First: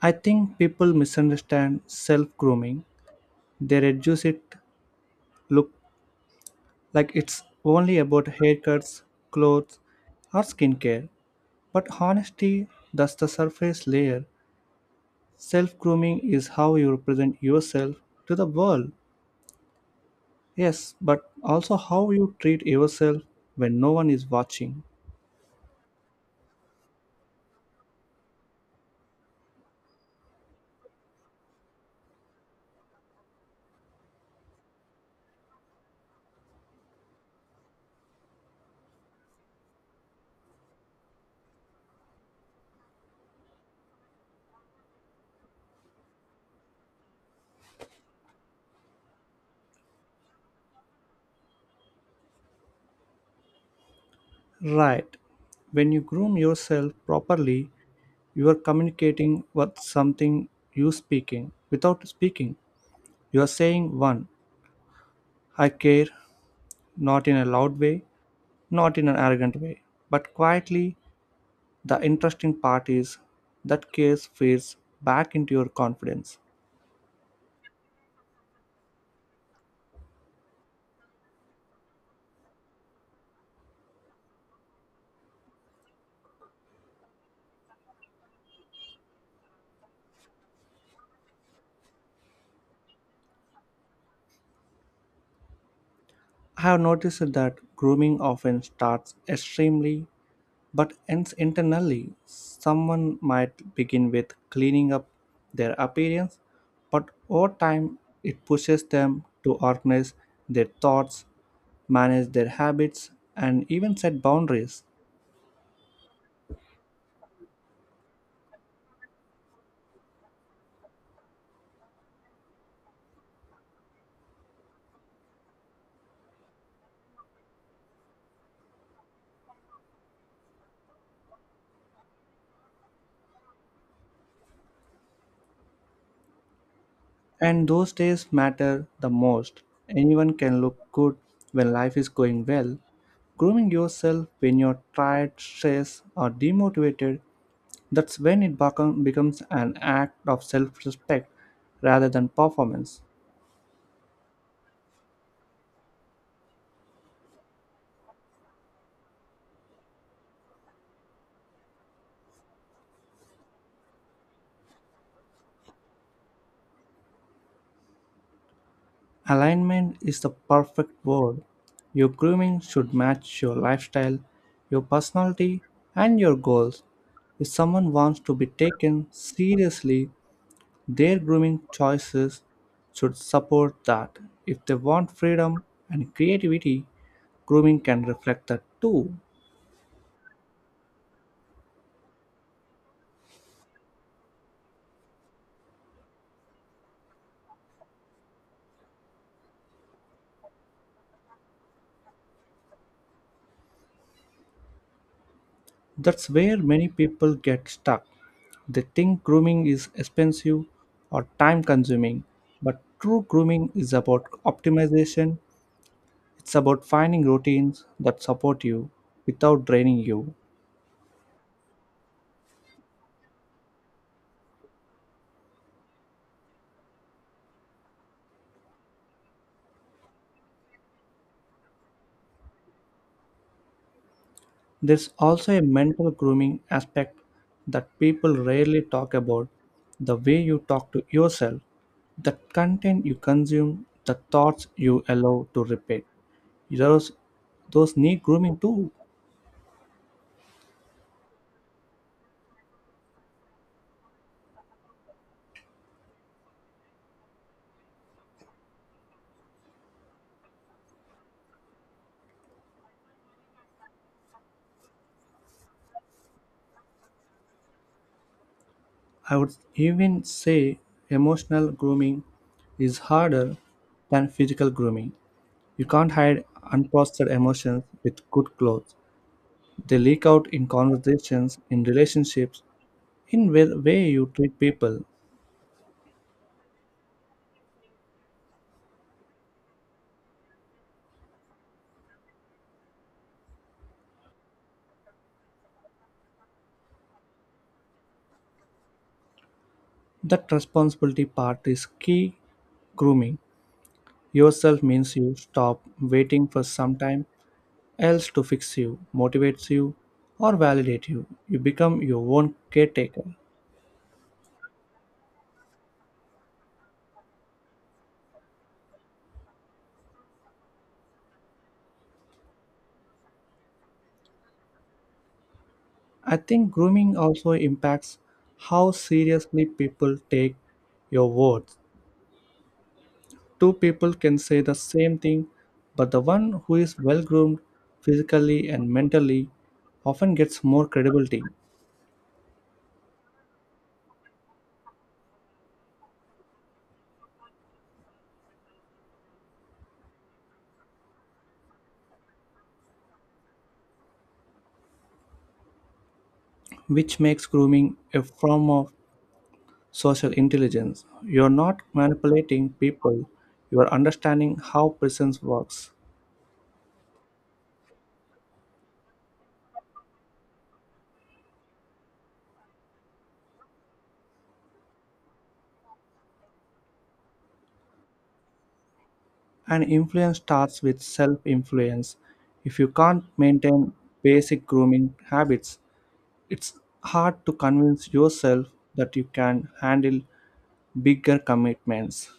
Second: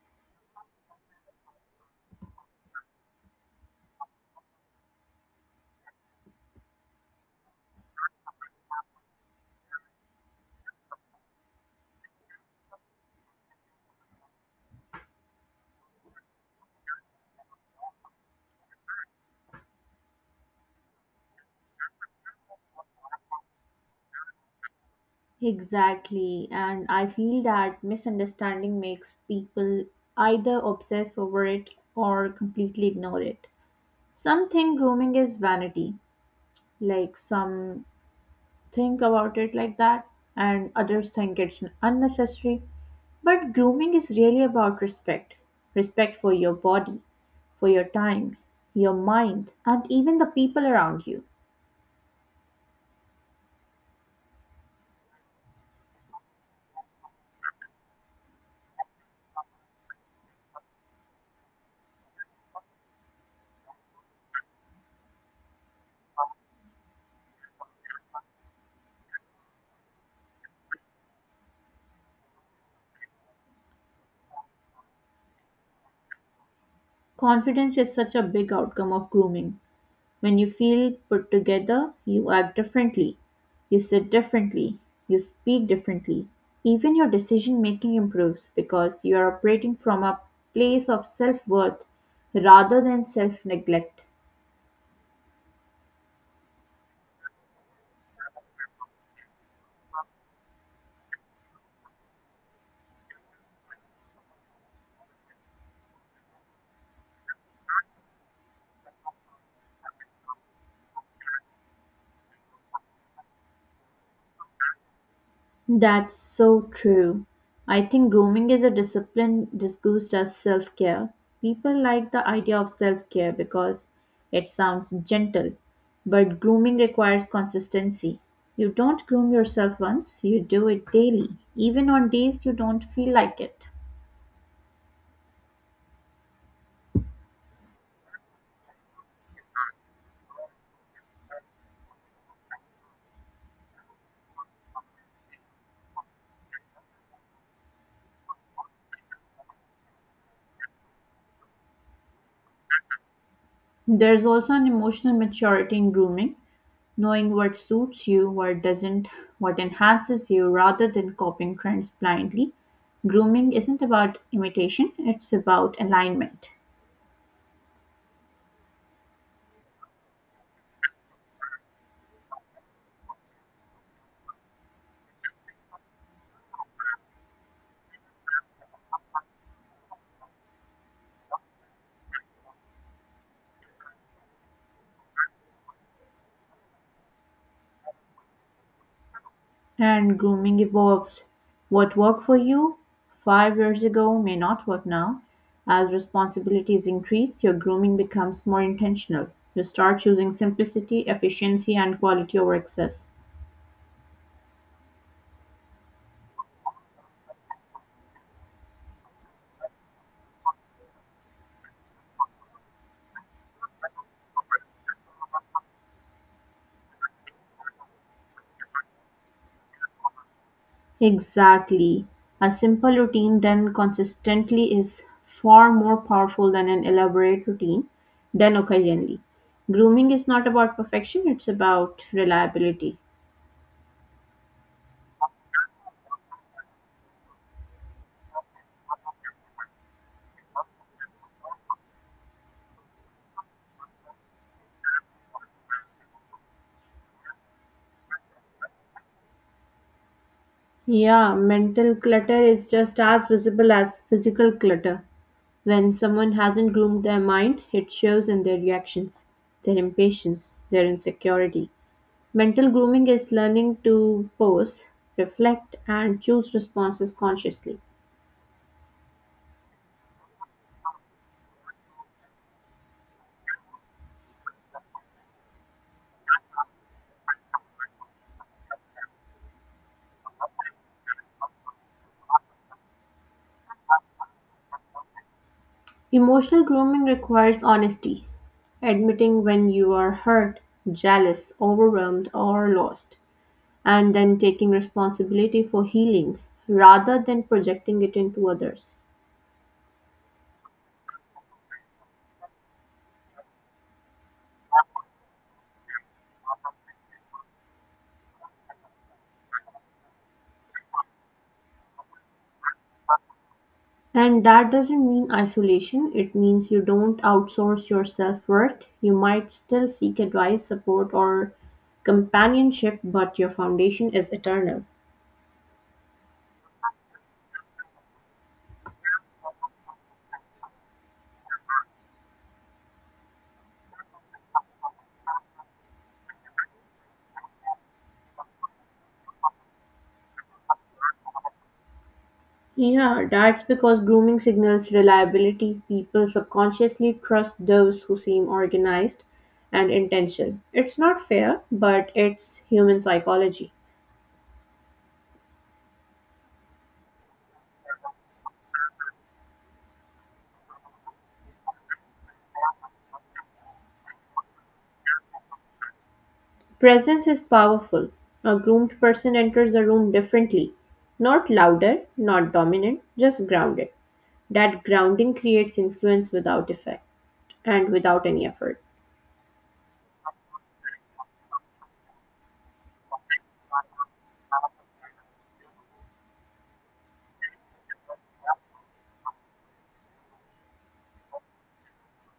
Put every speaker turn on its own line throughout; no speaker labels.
I think people misunderstand self grooming. They reduce it look like it's only about haircuts, clothes, or skincare. But honestly, that's the surface layer. Self grooming is how you represent yourself to the world. Yes, but also how you treat yourself when no one is watching.
Exactly, and I feel that misunderstanding makes people either obsess over it or completely ignore it. Some think grooming is vanity, like some think about it like that, and others think it's unnecessary. But grooming is really about respect for your body, for your time, your mind, and even the people around you.
Right. When you groom yourself properly, you are communicating what something you speaking without speaking. You are saying one, I care, not in a loud way, not in an arrogant way, but quietly. The interesting part is that care fades back into your confidence.
Confidence is such a big outcome of grooming. When you feel put together, you act differently. You sit differently. You speak differently. Even your decision making improves because you are operating from a place of self worth rather than self neglect.
I have noticed that grooming often starts extremely but ends internally. Someone might begin with cleaning up their appearance, but over time it pushes them to organize their thoughts, manage their habits, and even set boundaries.
That's so true. I think grooming is a discipline disguised as self care. People like the idea of self care because it sounds gentle, but grooming requires consistency. You don't groom yourself once, you do it daily, even on days you don't feel like it.
And those days matter the most. Anyone can look good when life is going well. Grooming yourself when you're tired, stressed, or demotivated, that's when it becomes an act of self respect rather than performance.
There's also an emotional maturity in grooming. Knowing what suits you, what doesn't, what enhances you, rather than copying trends blindly. Grooming isn't about imitation, it's about alignment.
Alignment is the perfect word. Your grooming should match your lifestyle, your personality, and your goals. If someone wants to be taken seriously, their grooming choices should support that. If they want freedom and creativity, grooming can reflect that too.
And grooming evolves. What worked for you 5 years ago may not work now. As responsibilities increase, your grooming becomes more intentional. You start choosing simplicity, efficiency, and quality over excess.
That's where many people get stuck. They think grooming is expensive or time consuming, but true grooming is about optimization. It's about finding routines that support you without draining you.
Exactly, a simple routine done consistently is far more powerful than an elaborate routine done occasionally. Grooming is not about perfection, it's about reliability.
There's also a mental grooming aspect that people rarely talk about the way you talk to yourself, the content you consume, the thoughts you allow to repeat. Those, those need grooming too.
Yeah, mental clutter is just as visible as physical clutter. When someone hasn't groomed their mind, it shows in their reactions, their impatience, their insecurity. Mental grooming is learning to pause, reflect, and choose responses consciously.
I would even say emotional grooming is harder than physical grooming. You can't hide unprocessed emotions with good clothes. They leak out in conversations, in relationships, in the way you treat people.
Emotional grooming requires honesty, admitting when you are hurt, jealous, overwhelmed, or lost, and then taking responsibility for healing rather than projecting it into others.
That responsibility part is key. Grooming yourself means you stop waiting for sometime else to fix you, motivates you, or validate you. You become your own caretaker.
And that doesn't mean isolation, it means you don't outsource your self worth. You might still seek advice, support, or companionship, but your foundation is eternal.
I think grooming also impacts how seriously people take your words. Two people can say the same thing, but the one who is well groomed physically and mentally often gets more credibility,
Yeah, that's because grooming signals reliability. People subconsciously trust those who seem organized and intentional. It's not fair, but it's human psychology.
which makes grooming a form of social intelligence. You are not manipulating people, you are understanding how presence works.
Presence is powerful. A groomed person enters a room differently. Not louder, not dominant, just grounded. That grounding creates influence without effect and without any effort.
And influence starts with self influence. If you can't maintain basic grooming habits, it's hard to convince yourself that you can handle bigger commitments.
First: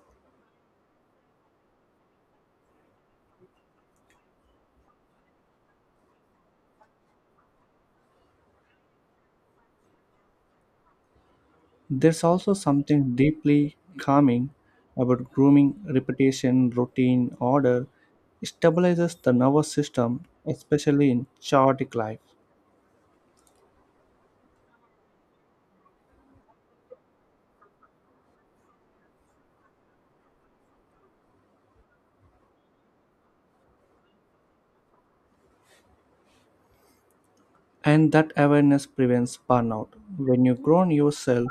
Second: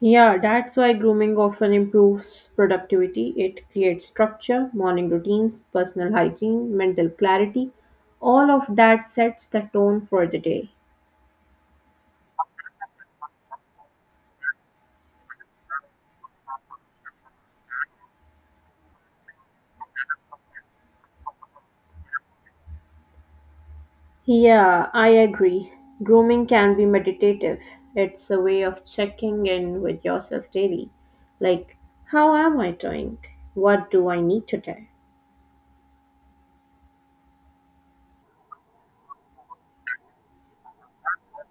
Yeah, that's why grooming often improves productivity. It creates structure, morning routines, personal hygiene, mental clarity. All of that sets the tone for the day.
There's also something deeply calming about grooming, repetition, routine, order. It stabilizes the nervous system, especially in chaotic life.
Yeah, I agree. Grooming can be meditative. It's a way of checking in with yourself daily. Like, how am I doing? What do I need today?
And that awareness prevents burnout. When you grown yourself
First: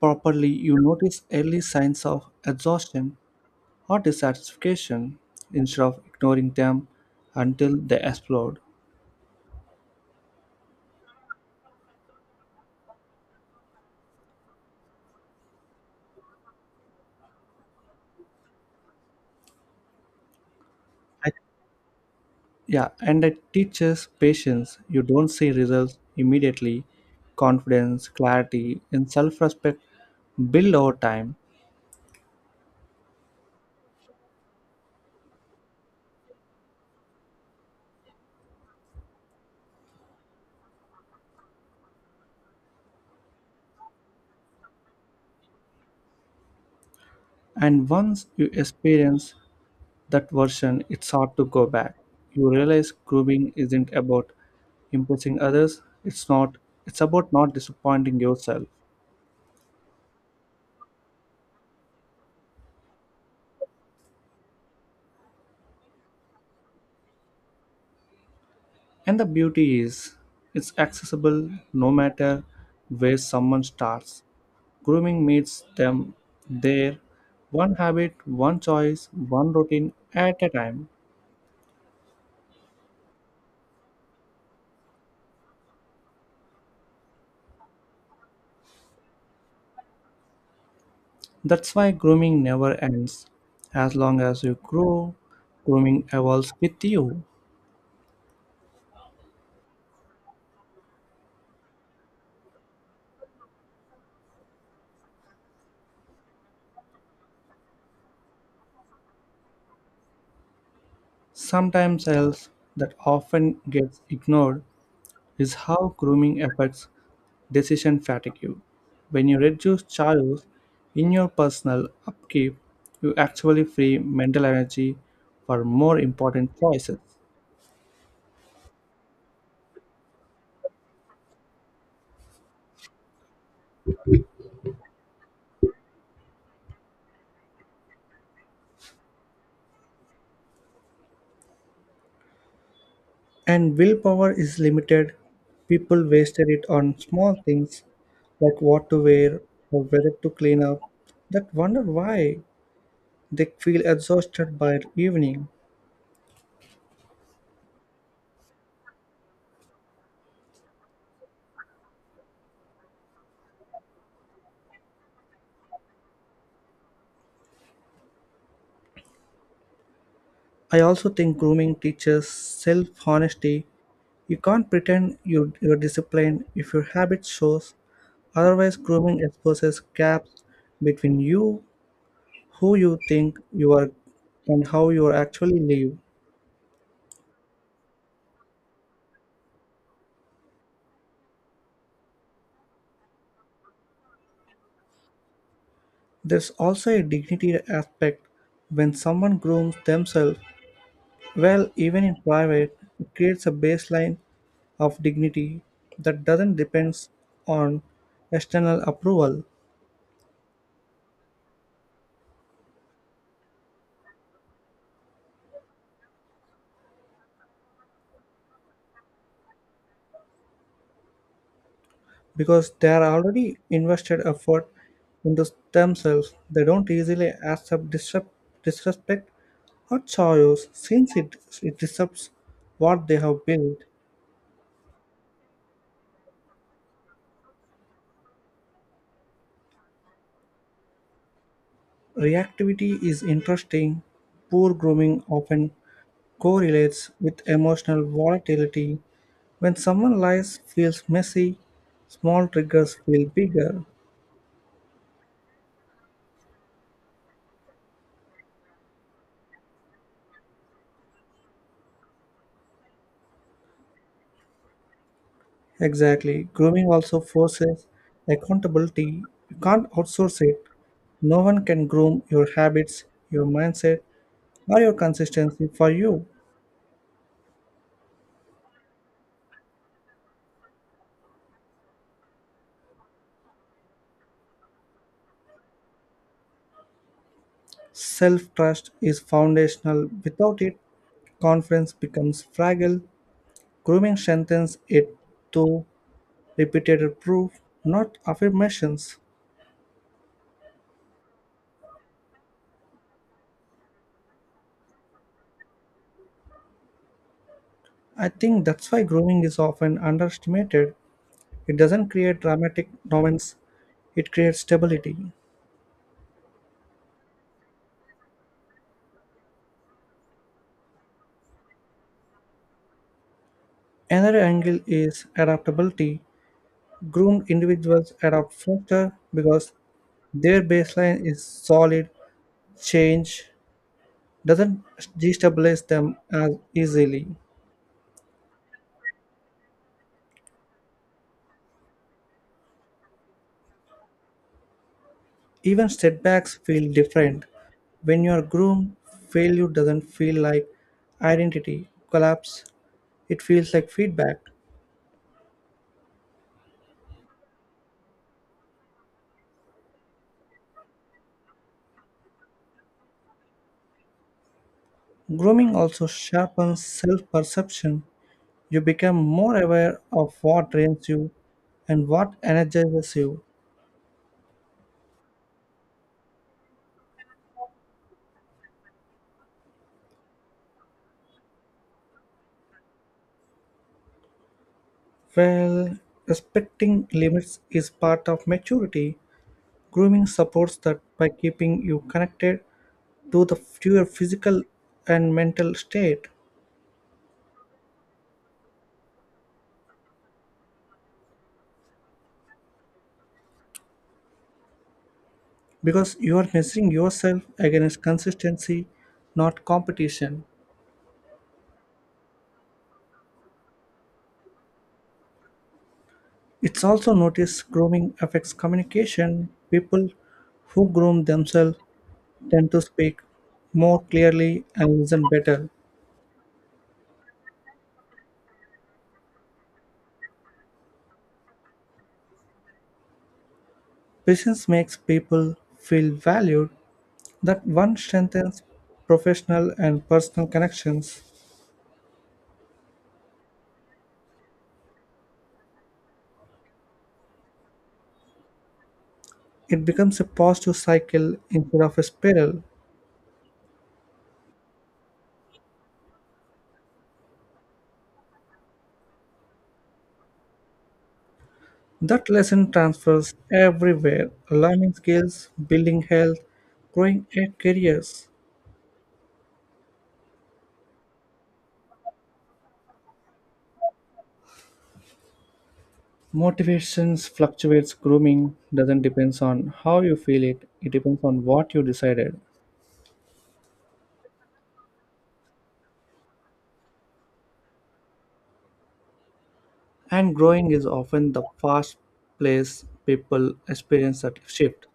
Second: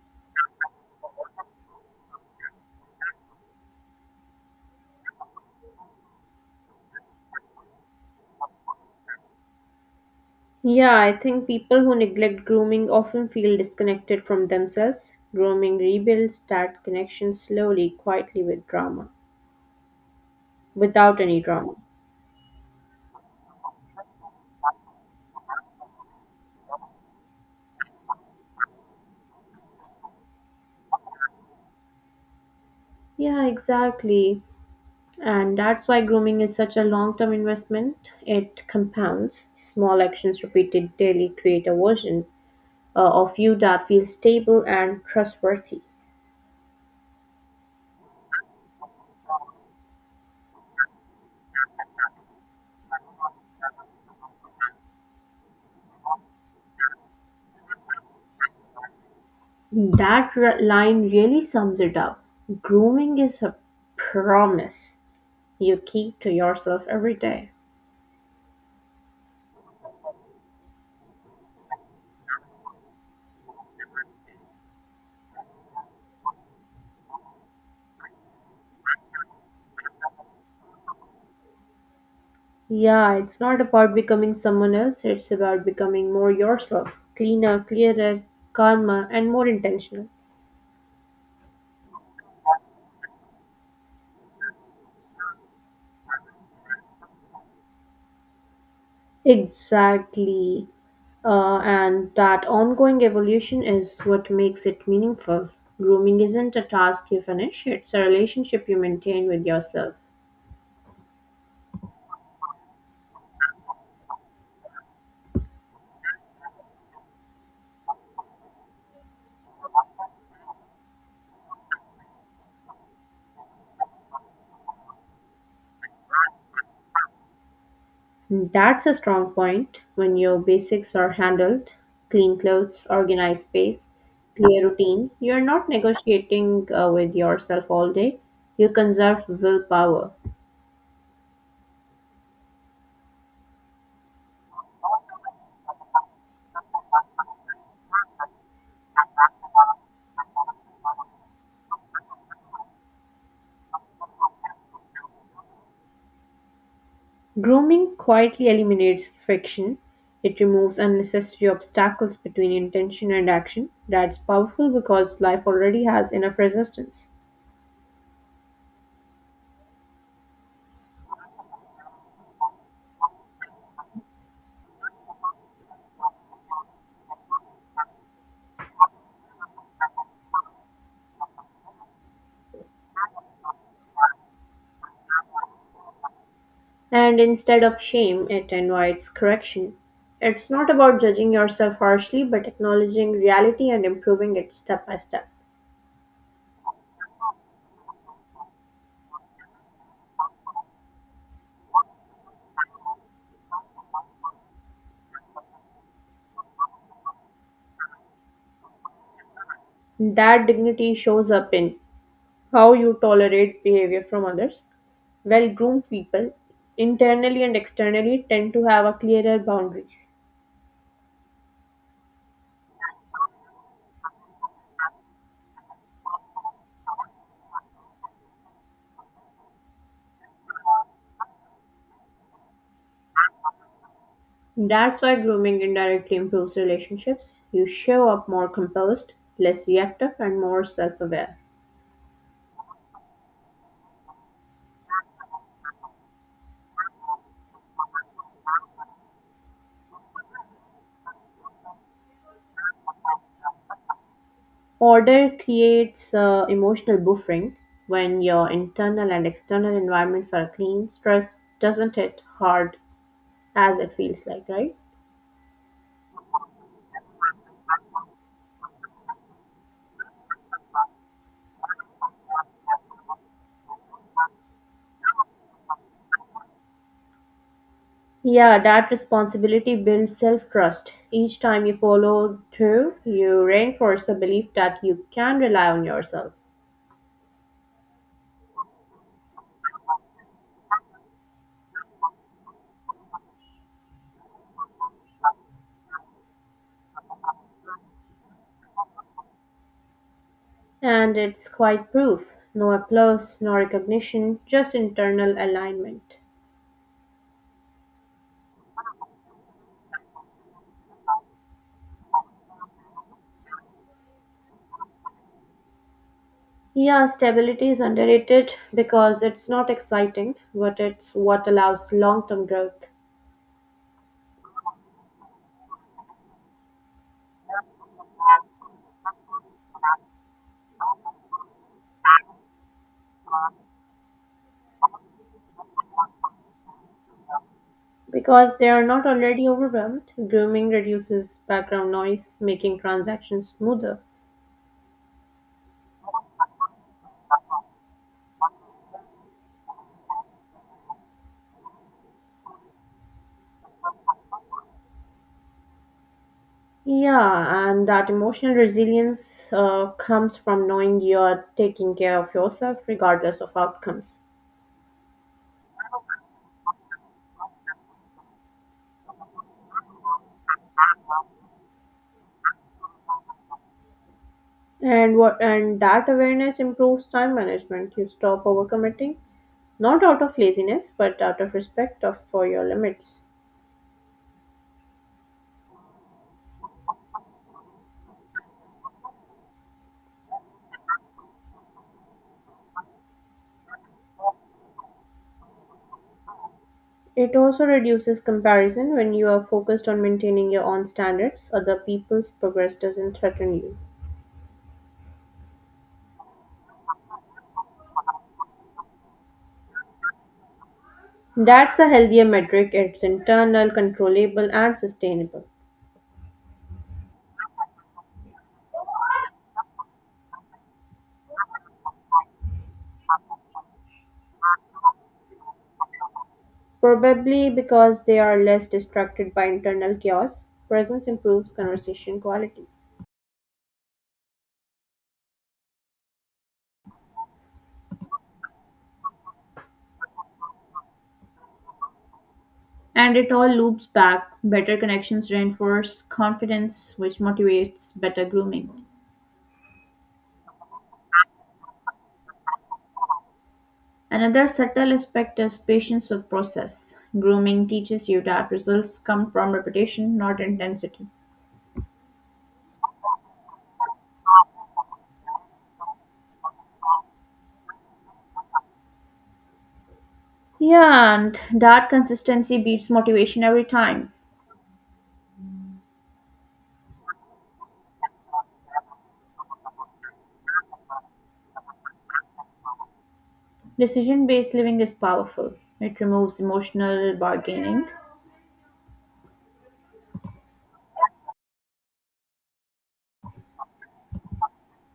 properly, you notice early signs of exhaustion or dissatisfaction instead of ignoring them until they explode.
Yeah, I think people who neglect grooming often feel disconnected from themselves. Grooming rebuilds that connection slowly, quietly with drama, without
I-
any drama.
yeah, and it teaches patience. You don't see results immediately. Confidence, clarity, and self respect build over time.
Yeah, exactly. And that's why grooming is such a long term investment. It compounds. Small actions repeated daily create a version of you that feels stable and trustworthy.
And once you experience that version, it's hard to go back. You realize grooming isn't about impressing others, it's not, it's about not disappointing yourself.
That line really sums it up. Grooming is a promise you keep to yourself every day.
And the beauty is it's accessible no matter where someone starts. Grooming meets them there, one habit, one choice, one routine at a time.
Yeah, it's not about becoming someone else, it's about becoming more yourself, cleaner, clearer, calmer, and more intentional.
That's why grooming never ends. As long as you grow, grooming evolves with you.
Exactly. And that ongoing evolution is what makes it meaningful. Grooming isn't a task you finish, it's a relationship you maintain with yourself.
Sometimes else that often gets ignored is how grooming affects decision fatigue. When you reduce chores in your personal upkeep, you actually free mental energy for more important choices.
That's a strong point. When your basics are handled, clean clothes, organized space, clear routine, you're not negotiating with yourself all day. You conserve willpower.
And willpower is limited. People wasted it on small things like what to wear or whether to clean up that wonder why they feel exhausted by evening.
Grooming quietly eliminates friction. It removes unnecessary obstacles between intention and action. That's powerful because life already has enough resistance.
I also think grooming teaches self honesty. You can't pretend you're disciplined if your habit shows. Otherwise, grooming exposes gaps between you, who you think you are, and how you actually live.
And instead of shame, it invites correction. It's not about judging yourself harshly, but acknowledging reality and improving it step by step.
There's also a dignity aspect when someone grooms themselves well, even in private, it creates a baseline of dignity that doesn't depend on external approval.
That dignity shows up in how you tolerate behavior from others. Well groomed people, internally and externally, tend to have a clearer boundaries.
Because they are already invested effort into themselves. They don't easily accept disrespect or choice since it disrupts what they have built.
That's why grooming indirectly improves relationships. You show up more composed, less reactive, and more self aware.
Reactivity is interesting. Poor grooming often correlates with emotional volatility. When someone lies feels messy, small triggers feel bigger.
Order creates emotional buffering when your internal and external environments are clean. Stress doesn't hit hard as it feels like, right?
Exactly. Grooming also forces accountability. You can't outsource it. No one can groom your habits, your mindset, or your consistency for you.
Yeah, that responsibility builds self trust. Each time you follow through, you reinforce the belief that you can rely on yourself.
Self trust is foundational. Without it, confidence becomes fragile. Grooming strengthens it through repeated proof, not affirmations.
And it's quite proof no applause, no recognition, just internal alignment.
I think that's why grooming is often underestimated. It doesn't create dramatic dominance, it creates stability.
Yeah, stability is underrated because it's not exciting, but it's what allows long term growth.
Another angle is adaptability. Groomed individuals adapt faster because their baseline is solid, change doesn't destabilize them as easily.
Because they are not already overwhelmed, grooming reduces background noise, making transactions smoother.
Even setbacks feel different. When you are groomed, failure doesn't feel like identity collapse, it feels like feedback.
Yeah, and that emotional resilience comes from knowing you're taking care of yourself regardless of outcomes.
Grooming also sharpens self perception. You become more aware of what drains you and what energizes you.
And what and that awareness improves time management. You stop overcommitting, not out of laziness, but out of respect of for your limits.
Well, respecting limits is part of maturity, grooming supports that by keeping you connected to your physical and mental state
It also reduces comparison when you are focused on maintaining your own standards, other people's progress doesn't threaten you.
because you are measuring yourself against consistency, not competition.
That's a healthier metric, it's internal, controllable, and sustainable.
It's also noticed grooming affects communication. People who groom themselves tend to speak more clearly and listen better.
Probably because they are less distracted by internal chaos, presence improves conversation quality.
Patience makes people feel valued. That one strengthens professional and personal connections.
And it all loops back. Better connections reinforce confidence, which motivates better grooming.
It becomes a positive cycle instead of a spiral.
Another subtle aspect is patience with process. Grooming teaches you that results come from repetition, not intensity.
That lesson transfers everywhere learning skills, building health, growing a careers.
Yeah, and that consistency beats motivation every time.
Motivations fluctuates grooming doesn't depends on how you feel it, it depends on what you decided.
Decision based living is powerful, it removes emotional bargaining.
And growing is often the fast place people experience that shift.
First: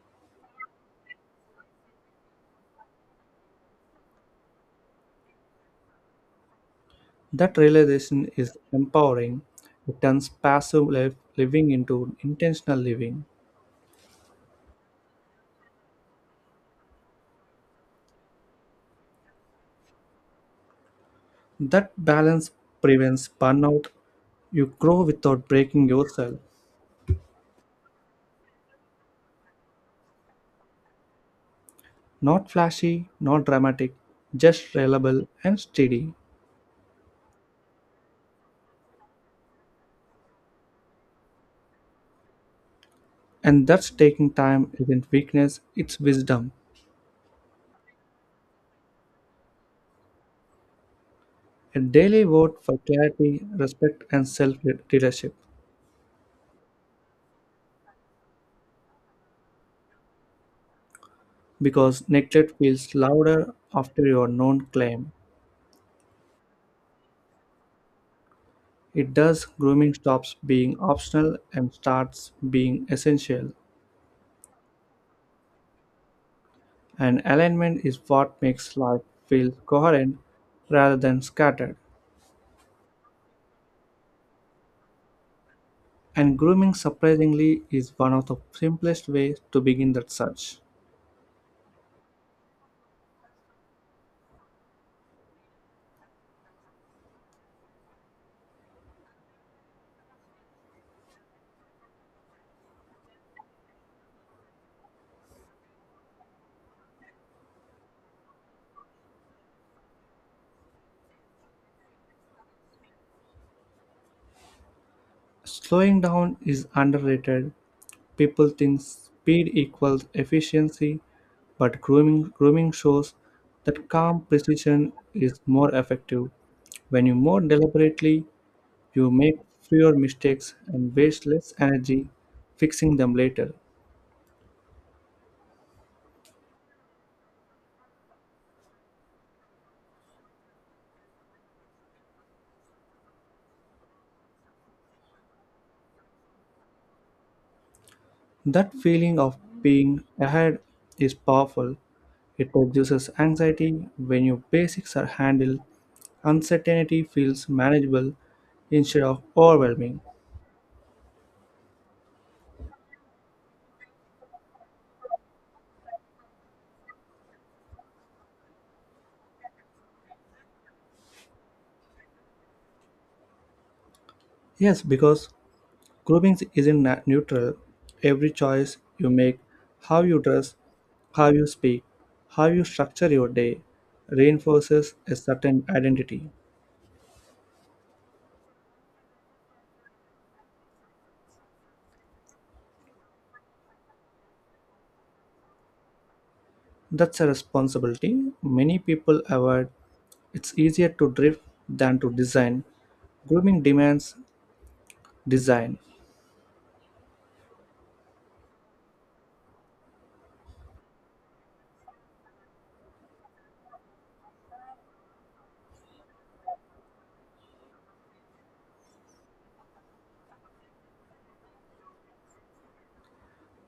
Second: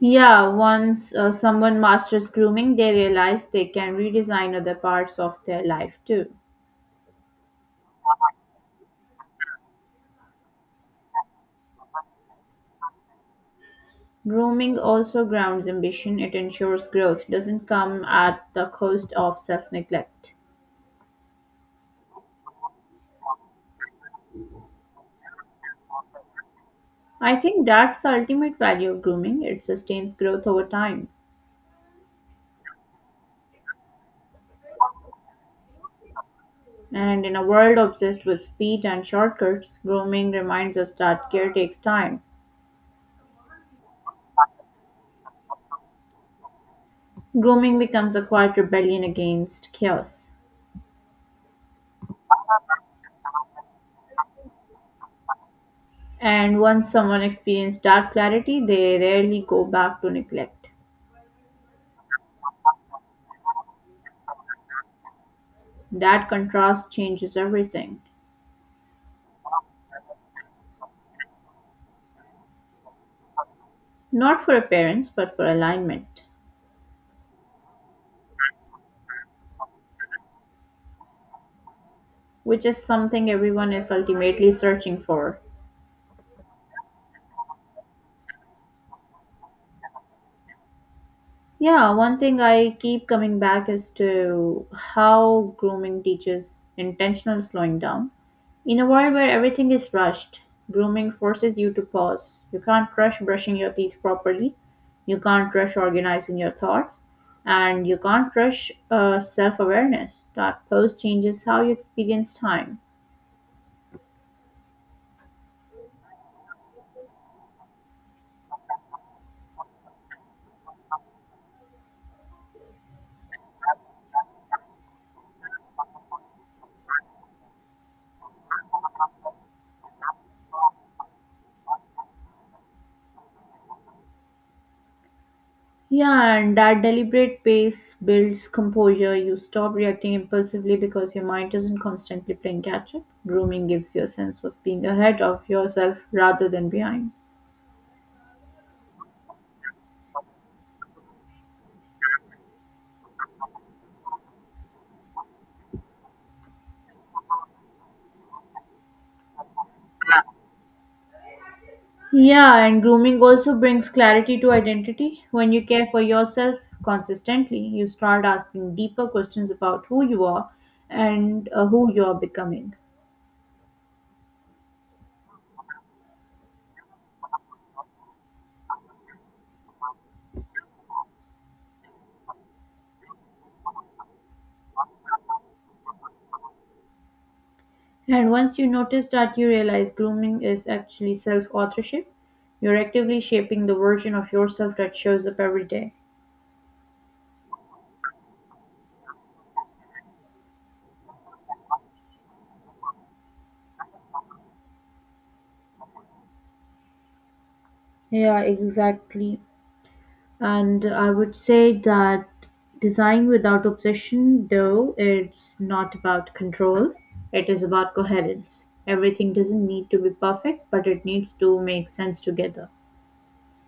Yeah, once someone masters grooming, they realize they can redesign other parts of their life too.
That realization is empowering. It turns passive life living into intentional living.
Grooming also grounds ambition, it ensures growth doesn't come at the cost of self neglect.
That balance prevents burnout. You grow without breaking yourself.
I think that's the ultimate value of grooming. It sustains growth over time.
Not flashy, not dramatic, just reliable and steady.
And in a world obsessed with speed and shortcuts, grooming reminds us that care takes time.
And that's taking time isn't weakness, it's wisdom.
Grooming becomes a quiet rebellion against chaos.
A daily vote for clarity, respect, and self leadership.
And once someone experiences that clarity, they rarely go back to neglect.
Because neglect feels louder after your known claim.
That contrast changes everything.
It does, grooming stops being optional and starts being essential.
Not for appearance, but for alignment,
And alignment is what makes life feel coherent rather than scattered.
which is something everyone is ultimately searching for.
And grooming, surprisingly, is one of the simplest ways to begin that search.
Yeah, one thing I keep coming back is to how grooming teaches intentional slowing down. In a world where everything is rushed, grooming forces you to pause. You can't rush brushing your teeth properly, you can't rush organizing your thoughts, and you can't rush self awareness. That pause changes how you experience time.
Slowing down is underrated. People think speed equals efficiency, but grooming shows that calm precision is more effective. When you more deliberately you make fewer mistakes and waste less energy fixing them later.
Yeah, and that deliberate pace builds composure. You stop reacting impulsively because your mind isn't constantly playing catch up. Grooming gives you a sense of being ahead of yourself rather than behind.
That feeling of being ahead is powerful. It reduces anxiety when your basics are handled. Uncertainty feels manageable instead of overwhelming.
Yeah, and grooming also brings clarity to identity. When you care for yourself consistently, you start asking deeper questions about who you are and who you are becoming.
Yes, because grooming isn't neutral. Every choice you make, how you dress, how you speak, how you structure your day, reinforces a certain identity.
And once you notice that, you realize grooming is actually self authorship. You're actively shaping the version of yourself that shows up every day.
That's a responsibility many people avoid. It's easier to drift than to design. Grooming demands design.
Yeah, exactly. And I would say that design without obsession, though, it's not about control, it is about coherence. Everything doesn't need to be perfect, but it needs to make sense together.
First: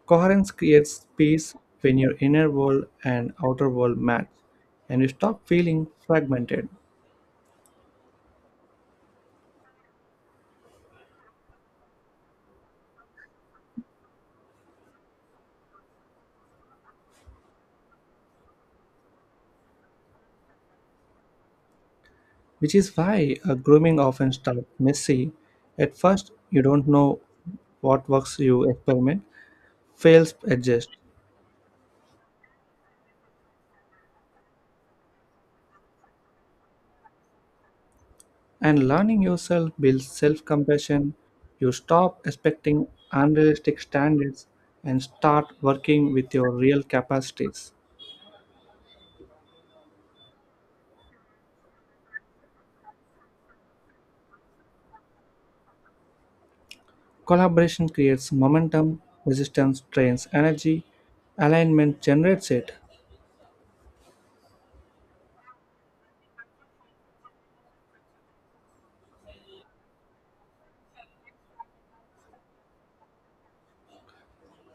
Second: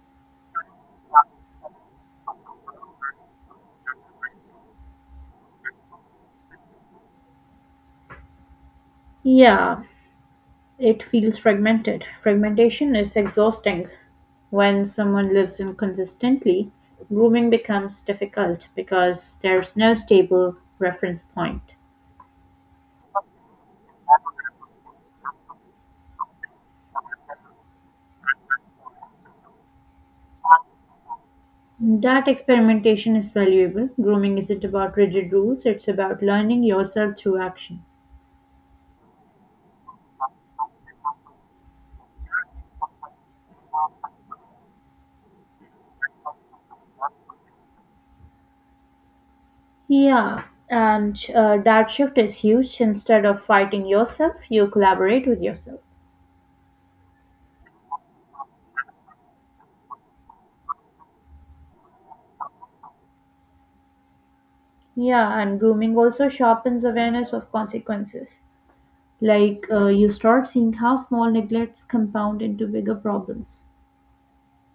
Coherence creates peace when your inner world and outer world match, and you stop feeling fragmented,
Yeah, it feels fragmented. Fragmentation is exhausting. When someone lives inconsistently, grooming becomes difficult because there's no stable reference point.
which is why a grooming often starts messy. At first, you don't know what works, you experiment, fails, adjust.
That experimentation is valuable. Grooming isn't about rigid rules, it's about learning yourself through action.
And learning yourself builds self compassion. You stop expecting unrealistic standards and start working with your real capacities.
Yeah, and that shift is huge. Instead of fighting yourself, you collaborate with yourself.
Collaboration creates momentum, resistance drains energy, alignment generates it,
Yeah, and grooming also sharpens awareness of consequences. Like you start seeing how small neglects compound into bigger problems.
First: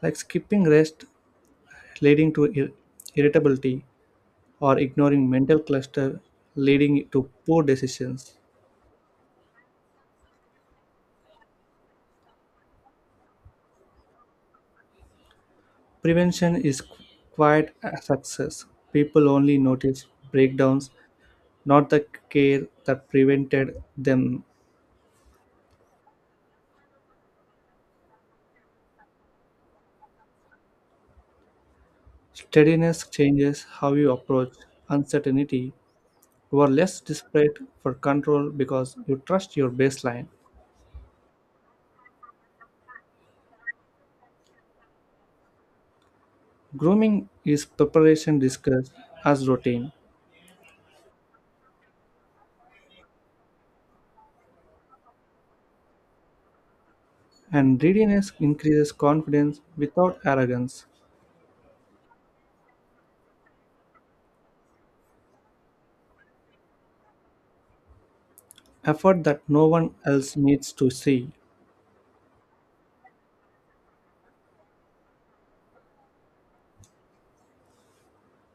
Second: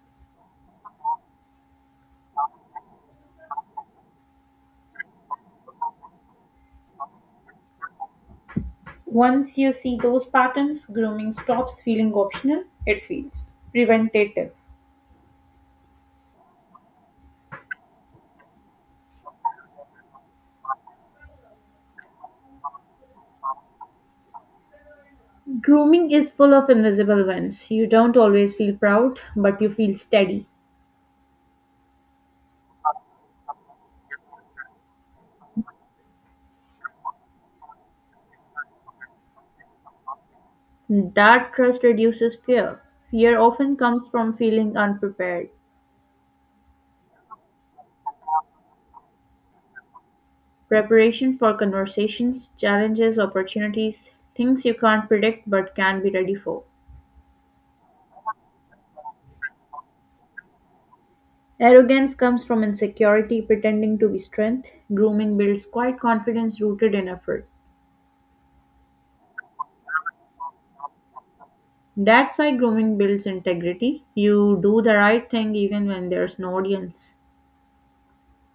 like skipping rest leading to irritability or ignoring mental cluster leading to poor decisions.
Once you see those patterns, grooming stops feeling optional, it feels preventative.
Prevention is quiet success. People only notice breakdowns not the care that prevented them.
Grooming is full of invisible wins, you don't always feel proud but you feel steady.
Steadiness changes how you approach uncertainty. You are less desperate for control because you trust your baseline.
That trust reduces Fear often comes from feeling unprepared.
Grooming is preparation discussed as routine,
Preparation for conversations, challenges, opportunities, things you can't predict but can be ready for.
and readiness increases confidence without arrogance,
Arrogance comes from insecurity pretending to be strength. Grooming builds quiet confidence rooted in effort.
effort that no one else needs to see.
That's why grooming builds integrity. You do the right thing even when there's no audience.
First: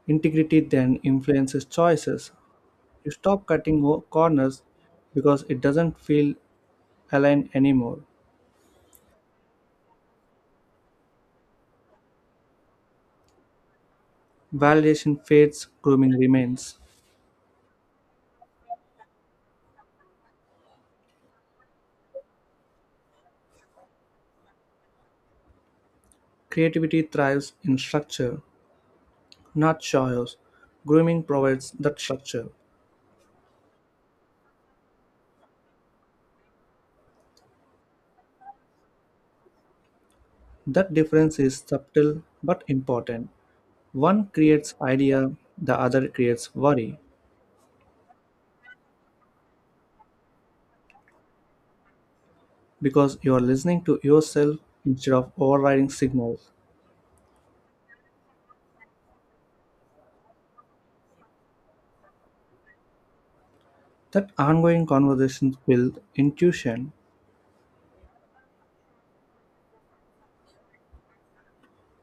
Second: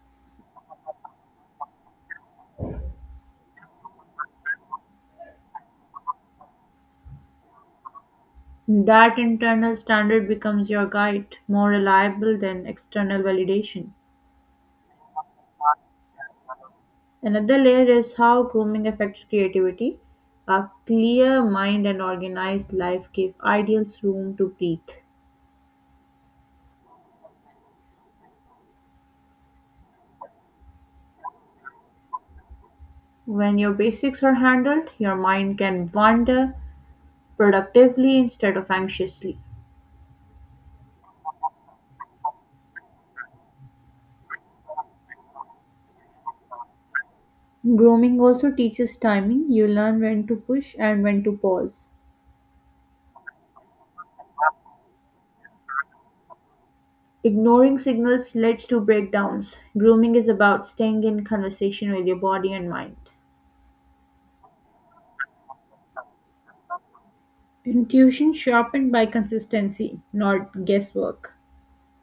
Integrity then influences choices. You stop cutting corners because it doesn't feel aligned anymore.
That internal standard becomes your guide, more reliable than external validation.
Validation fades, grooming remains.
Another layer is how grooming affects creativity. A clear mind and organized life give ideals room to breathe.
Creativity thrives in structure, not chaos. Grooming provides that structure.
When your basics are handled, your mind can wander productively instead of anxiously.
That difference is subtle but important. One creates idea, the other creates worry,
Grooming also teaches timing. You learn when to push and when to pause.
because you are listening to yourself instead of overriding signals.
Ignoring signals leads to breakdowns. Grooming is about staying in conversation with your body and mind.
That ongoing conversations build intuition,
Intuition sharpened by consistency, not guesswork.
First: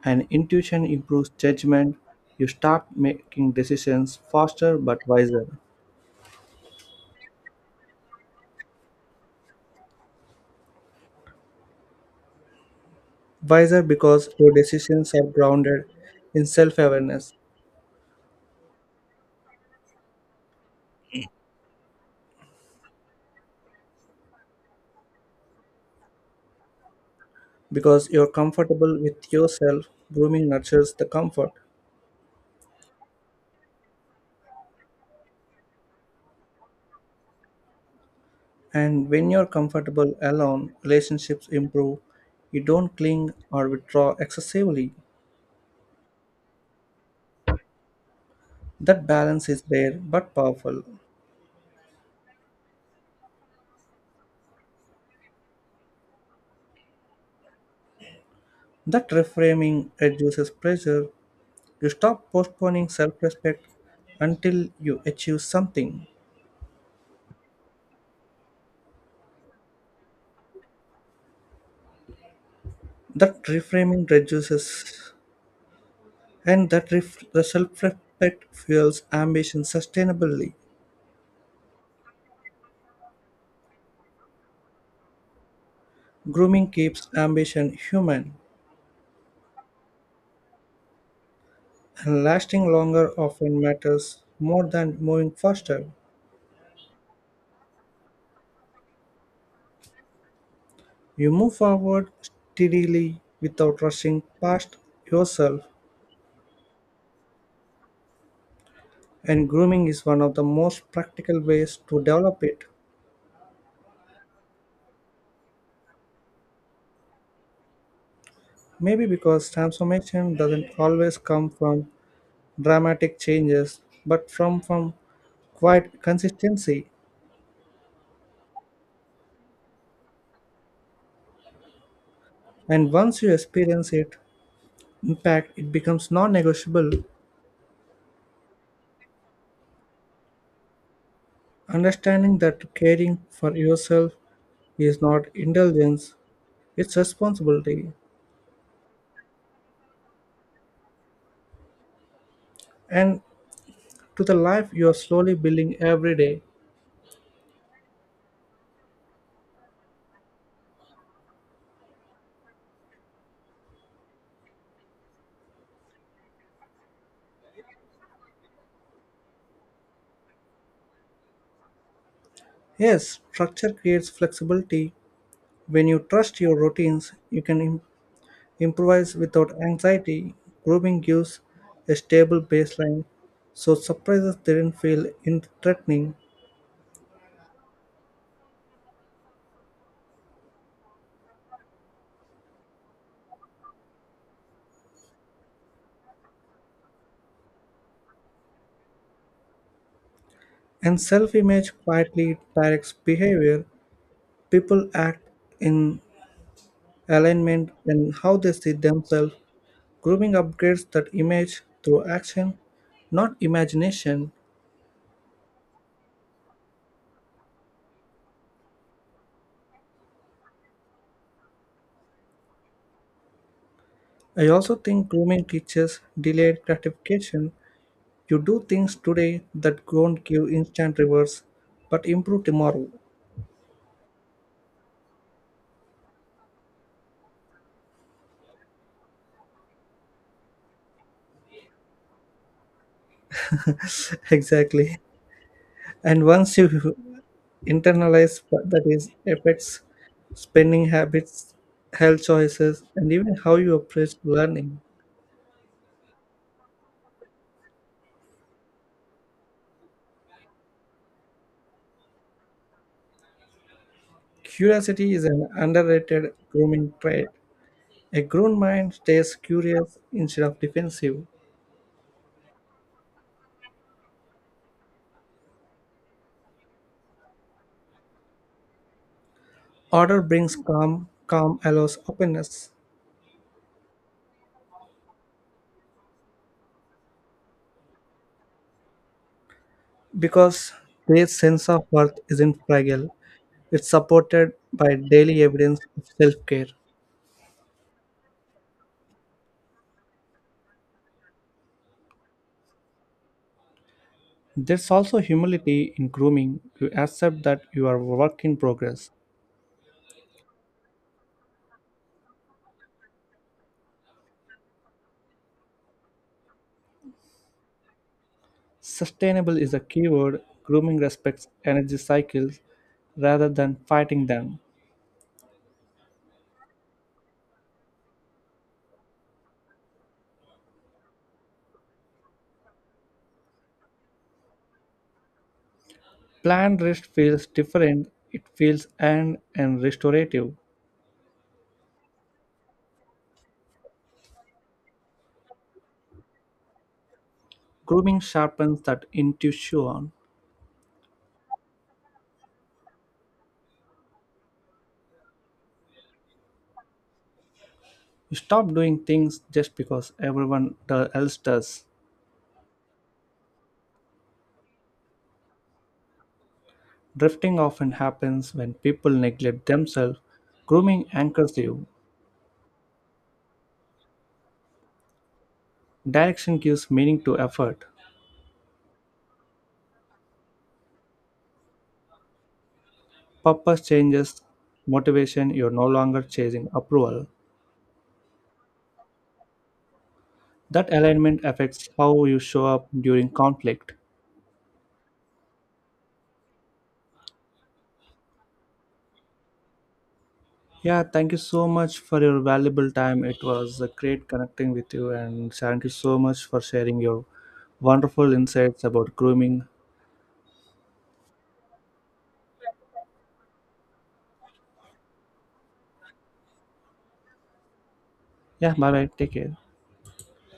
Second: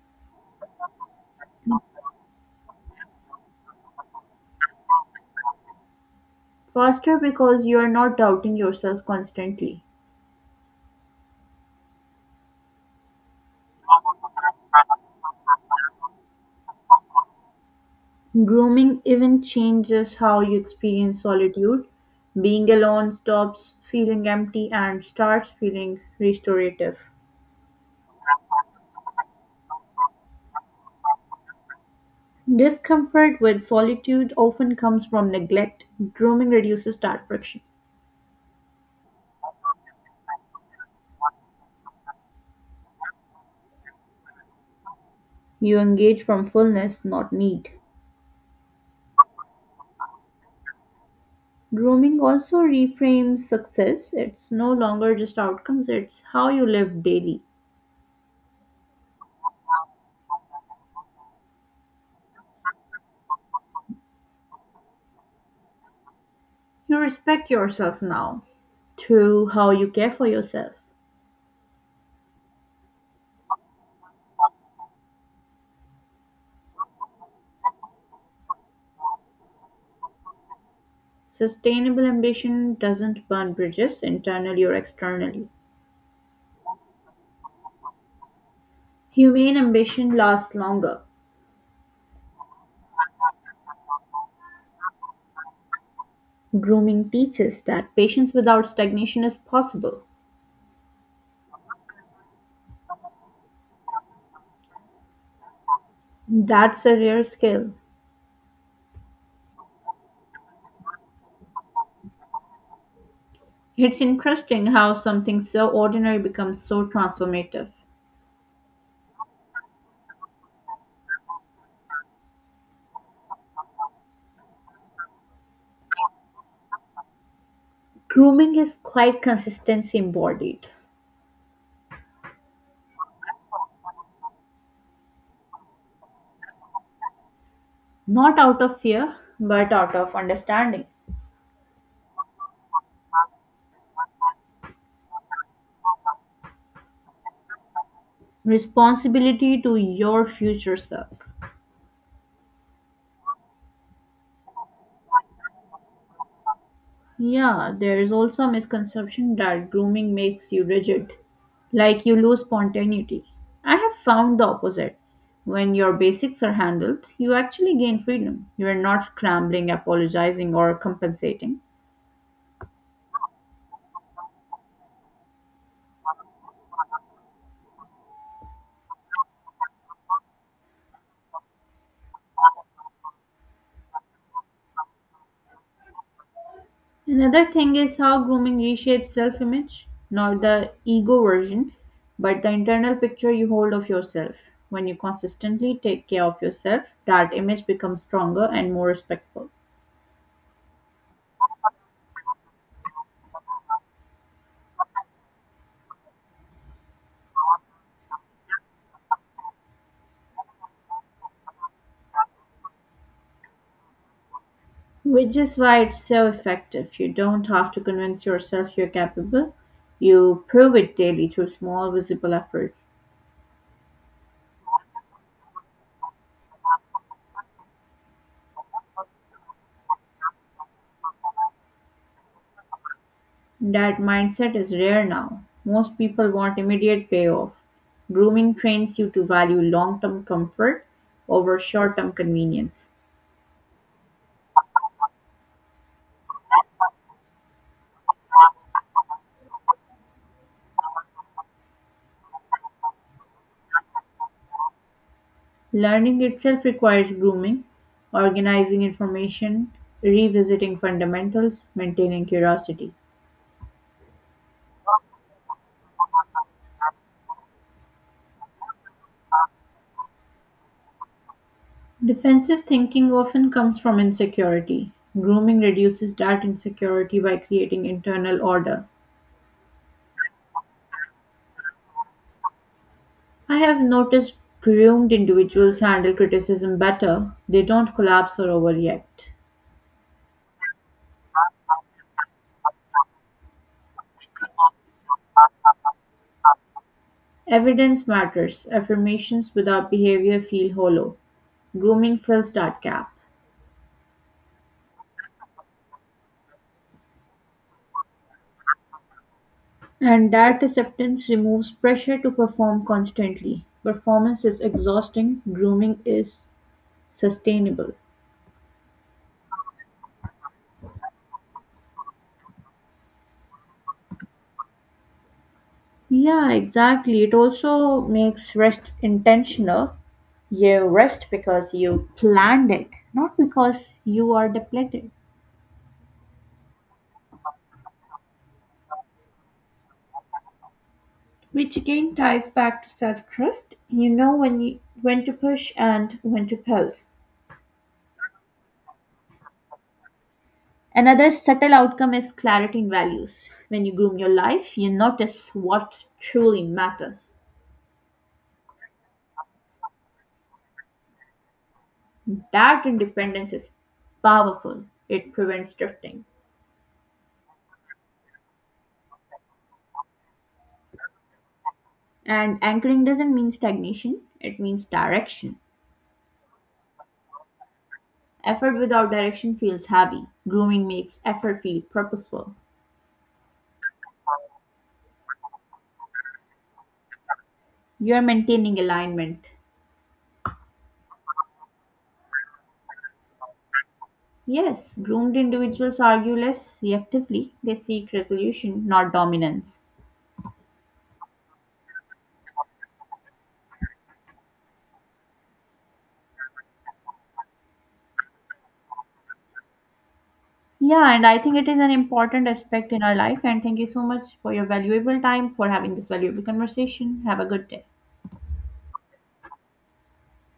and intuition improves judgment. You start making decisions faster but wiser.
Faster because you are not doubting yourself constantly.
Wiser because your decisions are grounded in self awareness,
Grooming even changes how you experience solitude. Being alone stops feeling empty and starts feeling restorative.
because you're comfortable with yourself, grooming nurtures the comfort.
Discomfort with solitude often comes from neglect. Grooming reduces that friction.
And when you're comfortable alone, relationships improve. You don't cling or withdraw excessively.
You engage from fullness, not need.
That balance is rare but powerful.
Grooming also reframes success. It's no longer just outcomes, it's how you live daily.
That reframing reduces pressure. You stop postponing self respect until you achieve something.
You respect yourself now through how you care for yourself.
That reframing reduces. And the self-respect fuels ambition sustainably.
Sustainable ambition doesn't burn bridges internally or externally.
Grooming keeps ambition human,
Humane ambition lasts longer.
and lasting longer often matters more than moving faster.
Grooming teaches that patience without stagnation is possible.
You move forward steadily without rushing past yourself,
That's a rare skill.
and grooming is one of the most practical ways to develop it.
It's interesting how something so ordinary becomes so transformative.
Maybe because transformation doesn't always come from dramatic changes, but from quiet consistency.
Grooming is quite consistency embodied,
And once you experience it, in fact, it becomes non negotiable.
not out of fear, but out of understanding.
Understanding that caring for yourself is not indulgence, it's responsibility,
Responsibility to your future self.
and to the life you are slowly building every day.
Yeah, there is also a misconception that grooming makes you rigid, like you lose spontaneity. I have found the opposite. When your basics are handled, you actually gain freedom. You are not scrambling, apologizing, or compensating.
Yes, structure creates flexibility. When you trust your routines, you can improvise without anxiety. Grooming gives a stable baseline, so surprises didn't feel in threatening.
Another thing is how grooming reshapes self image, not the ego version, but the internal picture you hold of yourself. When you consistently take care of yourself, that image becomes stronger and more respectful.
And self image quietly directs behavior. People act in alignment, and how they see themselves. Grooming upgrades that image through action, not imagination.
Which is why it's so effective. You don't have to convince yourself you're capable, you prove it daily through small, visible effort.
I also think grooming teaches delayed gratification. You do things today that don't give instant rewards, but improve tomorrow.
That mindset is rare now. Most people want immediate payoff. Grooming trains you to value long term comfort over short term convenience.
Exactly. And once you internalize what that is affects spending habits, health choices, and even how you approach learning.
Learning itself requires grooming, organizing information, revisiting fundamentals, maintaining curiosity.
Curiosity is an underrated grooming trait. A grown mind stays curious instead of defensive.
Defensive thinking often comes from insecurity. Grooming reduces that insecurity by creating internal order.
Order brings calm, calm allows openness
I have noticed groomed individuals handle criticism better. They don't collapse or overreact.
because their sense of worth isn't fragile. It's supported by daily evidence of self care.
Evidence matters. Affirmations without behavior feel hollow. Grooming fills that gap.
There's also humility in grooming. You accept that you are a work in progress.
And that acceptance removes pressure to perform constantly. Performance is exhausting, grooming is sustainable.
Sustainable is a keyword. Grooming respects energy cycles rather than fighting them.
Yeah, exactly. It also makes rest intentional. You rest because you planned it, not because you are depleted.
Planned rest feels different. It feels earned and restorative.
Which again ties back to self-trust. You know when to push and when to pause.
Grooming sharpens that intuition.
Another subtle outcome is clarity in values. When you groom your life, you notice what truly matters.
You stop doing things just because everyone else does.
That independence is powerful. It prevents drifting.
Drifting often happens when people neglect themselves. Grooming anchors you.
And anchoring doesn't mean stagnation, it means direction.
Direction gives meaning to effort.
Effort without direction feels heavy. Grooming makes effort feel purposeful.
Purpose changes motivation. You're no longer chasing approval.
You're maintaining alignment.
That alignment affects how you show up during conflict.
Yes, groomed individuals argue less reactively. They seek resolution, not dominance.
Yeah, thank you so much for your valuable time. It was a great connecting with you, and thank you so much for sharing your wonderful insights about grooming.
Yeah, and I think it is an important aspect in our life. And thank you so much for your valuable time, for having this valuable conversation. Have a good day.
Yeah, bye bye. Take care.